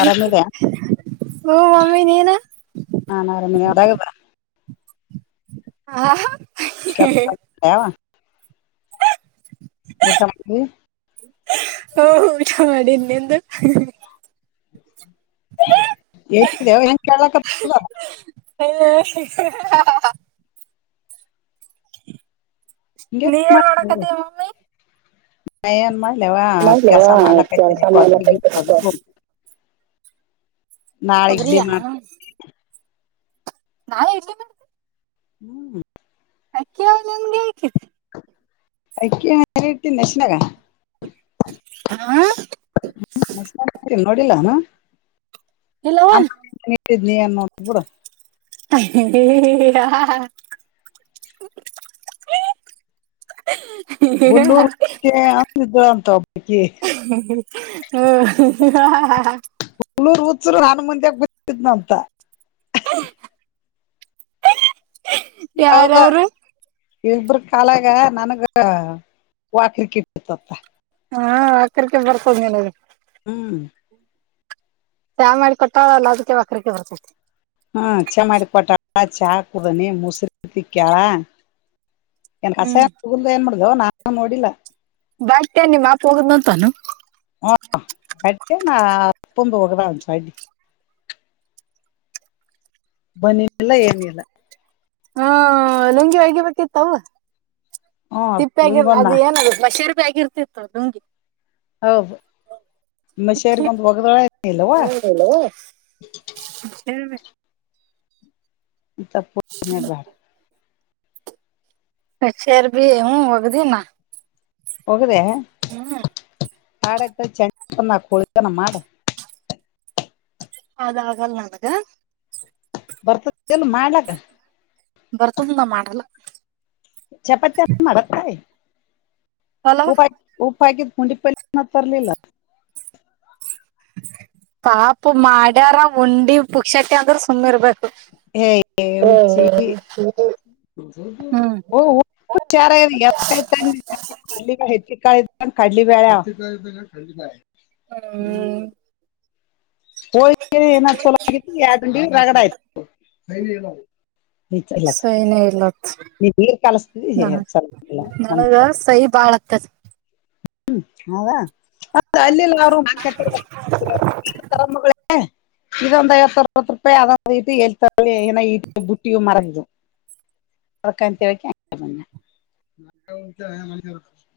ಆರಾಮಿದೆ ಹೂ ಮಮ್ಮಿ ನೀನು ನಾನು ಅವರ ಮನೆಗೆ ಇದ್ದೀನಿ ಹಾ ಆ ಆವಾ ಊಟ ಮಾಡ್ದ ಹೂ ಊಟ ಮಾಡಿದೆ ನಿಂದು ಏವ ಹೆಂಗ ಕಳ್ಕ್ಕ ಹ್ಮ ನೀ ಏನ್ ಮಾಡ್ನ್ ಮಾಡಕತ್ತಿ ಮಮ್ಮಿ ಮಾಡ ಲ್ಲವಾ ಮೊದ್ಲು ಕೆಸ ಕೆಲ್ಸ ಮಾಡ್ಲಕ್ಕೈತೀರಿ ಮಾಡ್ಲಕತ್ತಿರಪ್ಪ ನಾಳೆ ಇಡ್ಲಿ ಕೊಬ್ರಿಯಾ ಮಾಡ್ತೀಿ ನಾನ್ ಹಳ್ತೀ ಹ್ಮ್ ಅಕ್ಕಿ ನಿಮ್ಗೆ ಅಐಕ್ಕಿ ಇಟ್ಟನಶಿನಾಗ ಹಾ ನೋಡಿಲ್ಲ ನಾನ ಎಲ್ಲವ್ವ ಇ ನೀ ಅನ್ನೋ ಕಡ ಹ ಹಾ ಹ ಹುಲ್ಲೂರ್ ಹುಚ್ಚೆ ಹ್ಮ ಅಂದಿದ್ಳು ಅಂತ ಒಬ್ಬಾಕಿ ಹ ಹಾ ಹಾ ಹುಳೂರ್ ಹುತ್ರು ಹಾನ ಮುಂದಾಗ ಬಿದ್ನ ಅಂತ [unintelligible] ಹೌದ ಯಾರವ್ರು ಇಬ್ರ ಕಾಲಾಗ ನನ್ಗ ವಾಕ್ಲಿಕ್ಕ ಇಟ್ಟಿತತ್ತ ಹಾ ಆಕಕೆ ಬರ್ತದ್ ನನ ಅದು ಹ್ಮ್ ಚಹ ಮಾಡಿ ಕೊಟ್ಟ ಅಲ್ಲ ಅದಕ್ಕೆ ಅಕ್ರಕಕ್ಕೆ ಬರ್ತೈತಿ ಹ್ಮ ಚಾ ಮಾಡಿ ಕೊಟ ಚಾ ಹಾಕುದನಿ ಮುಸರು ತಿ ಕ್ಯಳ ನ್ ಹ್ಮ್ ಕಸಾಯನ್ ಹಗುಲ್ದ ಏನ್ ಮಾಡಡ್ದವ ನಾನು ನೋಡಿಲ್ಲ ಬತೆ ನಿಮ್ಮಪ ಹೋಗುದ್ ಅಂತಾನ ಹ ಅಡ್ ನಾ ತುಂಬು ಹೋಗದ ಅಂಸ ಅಡ್ಡಿ ಬನ್ನಿಲ್ಲ ಏನ ಇಿಲ್ಲ ಹಾ ಲುಂಗಿ ಹಗಿಬೇಕಿತ್ತವ ಹ್ಮ್ ತಿಪ್ಪ ಆಾಗಿ ಲಿಂಗೊಂದ ಅದು ಏನ ಬಷೇರ್ ಭ ಆಗಿರ್ತಿತ್ತು ನಂಗೆ ಹೌದಷರಿ ಒಂದು ಒಗ್ದಳೆ ನ ಇಲ್ವಾ ಹಲೋ ಇತ್ತ ಪೂ ಬ ಹಷೇರ್ ಭೀ ಹ್ ಒೋಗ್ದಿಿನ ಹೋಗ್ರೆ ಹ್ಮ್ ಹಾಡೈ್ತ ಚೆಳನ ಮಾಡ ಅದಾಗಲ್ ನನ್ಗ ಬರ್ತದ ಎಲ್ ಮಾಡ್ಲಕ್ಕ ಬರ್ತ ನ ಮಾಡಲ್ಲ ಚಪಾತಿಪ ಮಾಡಾರೆ ಅಲವ ಉಊಪ ಉಪ್ಪ ಹಾಕಿದತ್ ಮುಂಡಿ ಪಲ್ಲಿಯನ ತರಲಿಲ್ಲ ಪಾಪ ಮಾಡ್ಯಾರ ಉಂಡಿ ಪುಕ್ಷಟ್ಟಿ ಅಂದ್ರ ಸುಮಮ್ಮ ಇರ್ಬೇಕು ಏ ಹುಚ್ಚಿ ಹ್ಮ ಓ ಚಾರ ಯಾಯ್ತ [inaudible] ಇ ಹೆಚ್ಚಿ ಕಾಳ ಕಡ್ಲಿ ಬ್ಯಾಳೆ [inaudible] ಹ್ಮ ಹೋ [unintelligible] ಏನ್ ಚಲ ಆಗ ಎಡುಂಡ ರಗಡ ಆಯ್ತು [unintelligible] [unintelligible] [inaudible] ಈ ಇಲ್ಲ ಸೈನೇ ಇಲ್ಲತ್ ನೀಗ ಕಲಸ್ತ ನ ಸಹಿ ಬಾಳ್ ಆಗ್ತದ್ ಹ್ಮ್ ಹದಾ ಅಲ್ಲಿಲ್ಲ [inaudible] ಇದೊಂದ್ ಐವತ್ತು ಅರವತ್ತು ರೂಪಾಯಿ ಅದ [inaudible] [unintelligible] ಎಲ್ತ ಏ ಇ ಬುಟ್ಟಿ ಮರ ಇದು [unintelligible] [inaudible] ಹೊರಕಂತ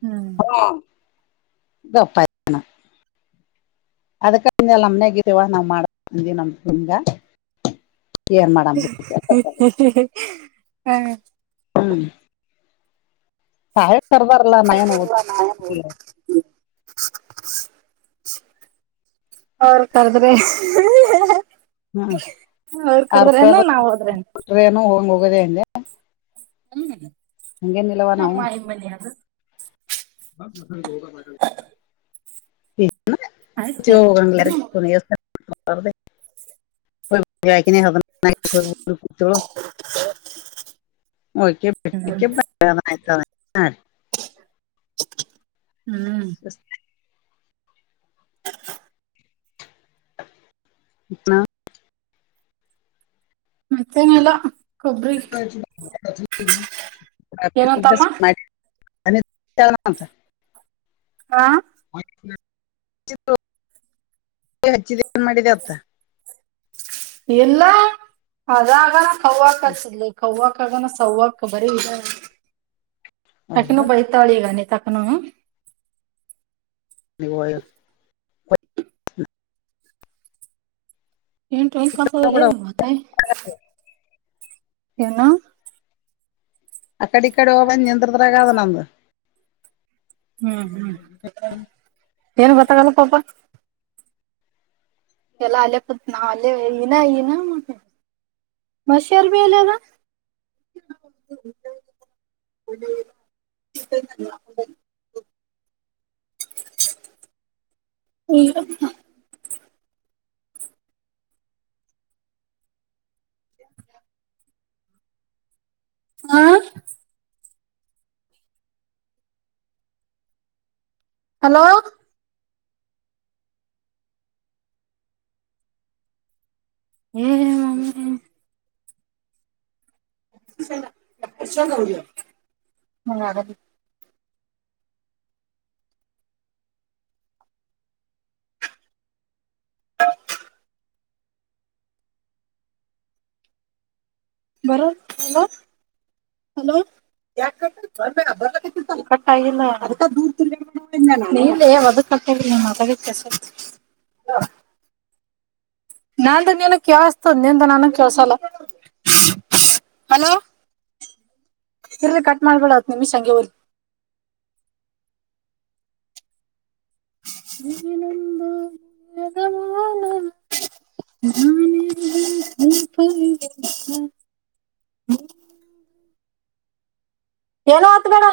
ಹ್ಮ್ ಹಾ ಗೊಪ್ಪಾಯ [unintelligible] ಅದ್ [unintelligible] ಕಿಂದೆಲ್ಲ ನಮ್ನೆಗೀವ ನಾವ್ ಮಾಡ ಬಂದಿವವಿ ನಮ ಹಂಗ [unintelligible] ಹಾ ಹ್ಮ್ ತಾಯಿ ಕರ್ದಾರಲ್ಲ ನಾ ಏನು ಓದ್ತೀವಿ [unintelligible] ಅವರು ಕರ್ದ್ರೆ ಹ್ಮ್ ಅವ್ರ ಕರ್ದ್ರನೋ ನಾವ್ ಹೋದ್ರೆನು ಕೊಟ್ರೇನು ಹೋಗ್ ಹೋಗೋದೆ ಅಂದೆ ಹ್ಮ್ ಹಂಗೇನ್ ಇಲ್ವವಾ ನಾವು ಮನ್ಯಾದು [unintelligible] [inaudible] ಆಯ್ತೇನ್ ಹೋಗ [inaudible] ನೀ ಹ ಓ [inaudible] [inaudible] [inaudible] ಹ್ಮ್ ಹಯ್ತ ಹಾಂ ಹ್ಮ್ ಸ [inaudible] ಹಾ ಮತ್ತೇನಿಲ್ಲ ಕೊಬ್ಬರಿ ಏನಂತಮ್ಮ [unintelligible] ಅ ಚನಂತ [unintelligible] ಹಾ [inaudible] ಹಚ್ಚಿದೆ ಏನ್ ಮಾಡಿದೆ ಅತ್ತ ಇಲ್ಲ ಅದಾಗ ಕೌವ್ವ [unintelligible] [inaudible] ಹಚ್ಚಿದಲಿ ಕೌ್ [unintelligible] ಸವ್ವಕ್ ಬರಿ ಇದ ಹೌದು ಅಕಿನು ಬಿಡ್. ಬರಿತಾವ್ಳೆ ಈಗ ಅನಿತಾಕನು ಇವಾಯ [unintelligible] ಎಂಟು [unintelligible] ಕಸದ ಬಿಡ. ಮತ್ತಾಯಿ ಎನು ಅಕ್ಕಡೆ ಇಕಡೆ ಹೋಗ್ಬಂದ್ ನಿಂದ್ರ್ ದಾಗ ಅದ್ ನಮ್ದು ಹ್ಮ್ ಹ್ಮ್ ಏನ್ ಗೊತ್ತಾಗಲ್ಲ ಪಾಪ ಎಲ್ಲ ಅಲ್ಲ ಕುತ್ ನಾ ಅಲ್ಲೇ ಎನ ಎನ ಮತ್ತೆ ಮಷಾರ್ [unintelligible] ಮಲೆದ [unintelligible] ಹ್ಮ [unintelligible] [unintelligible] ಹಾ ಹಲೋ ಂ ಷ ನೌ ಮ ಬರ ಹಲೋ ಯ ಟ್ಟಾಗಿಲ್ಲ ಅ ದೂ ಕ ಮಾತ ವ್ಯತ್ಯಾಸ ನಾ ನೀನು ಕೇಳಸ್ತ ನೀ ನಾನು ಕೇಳಸಲ್ಲಲೋ ಇರ್ರಲಿ ಕಟ್ ಮಾಡ್ಬಡತ್ ನಿಮ್ಷ ಹಗೆ ಹೋೋಗಲಿ ಇಿನಂದು ಮದಮಾನ ನಾನ ಏನ ಆತ್ ಮೇಡ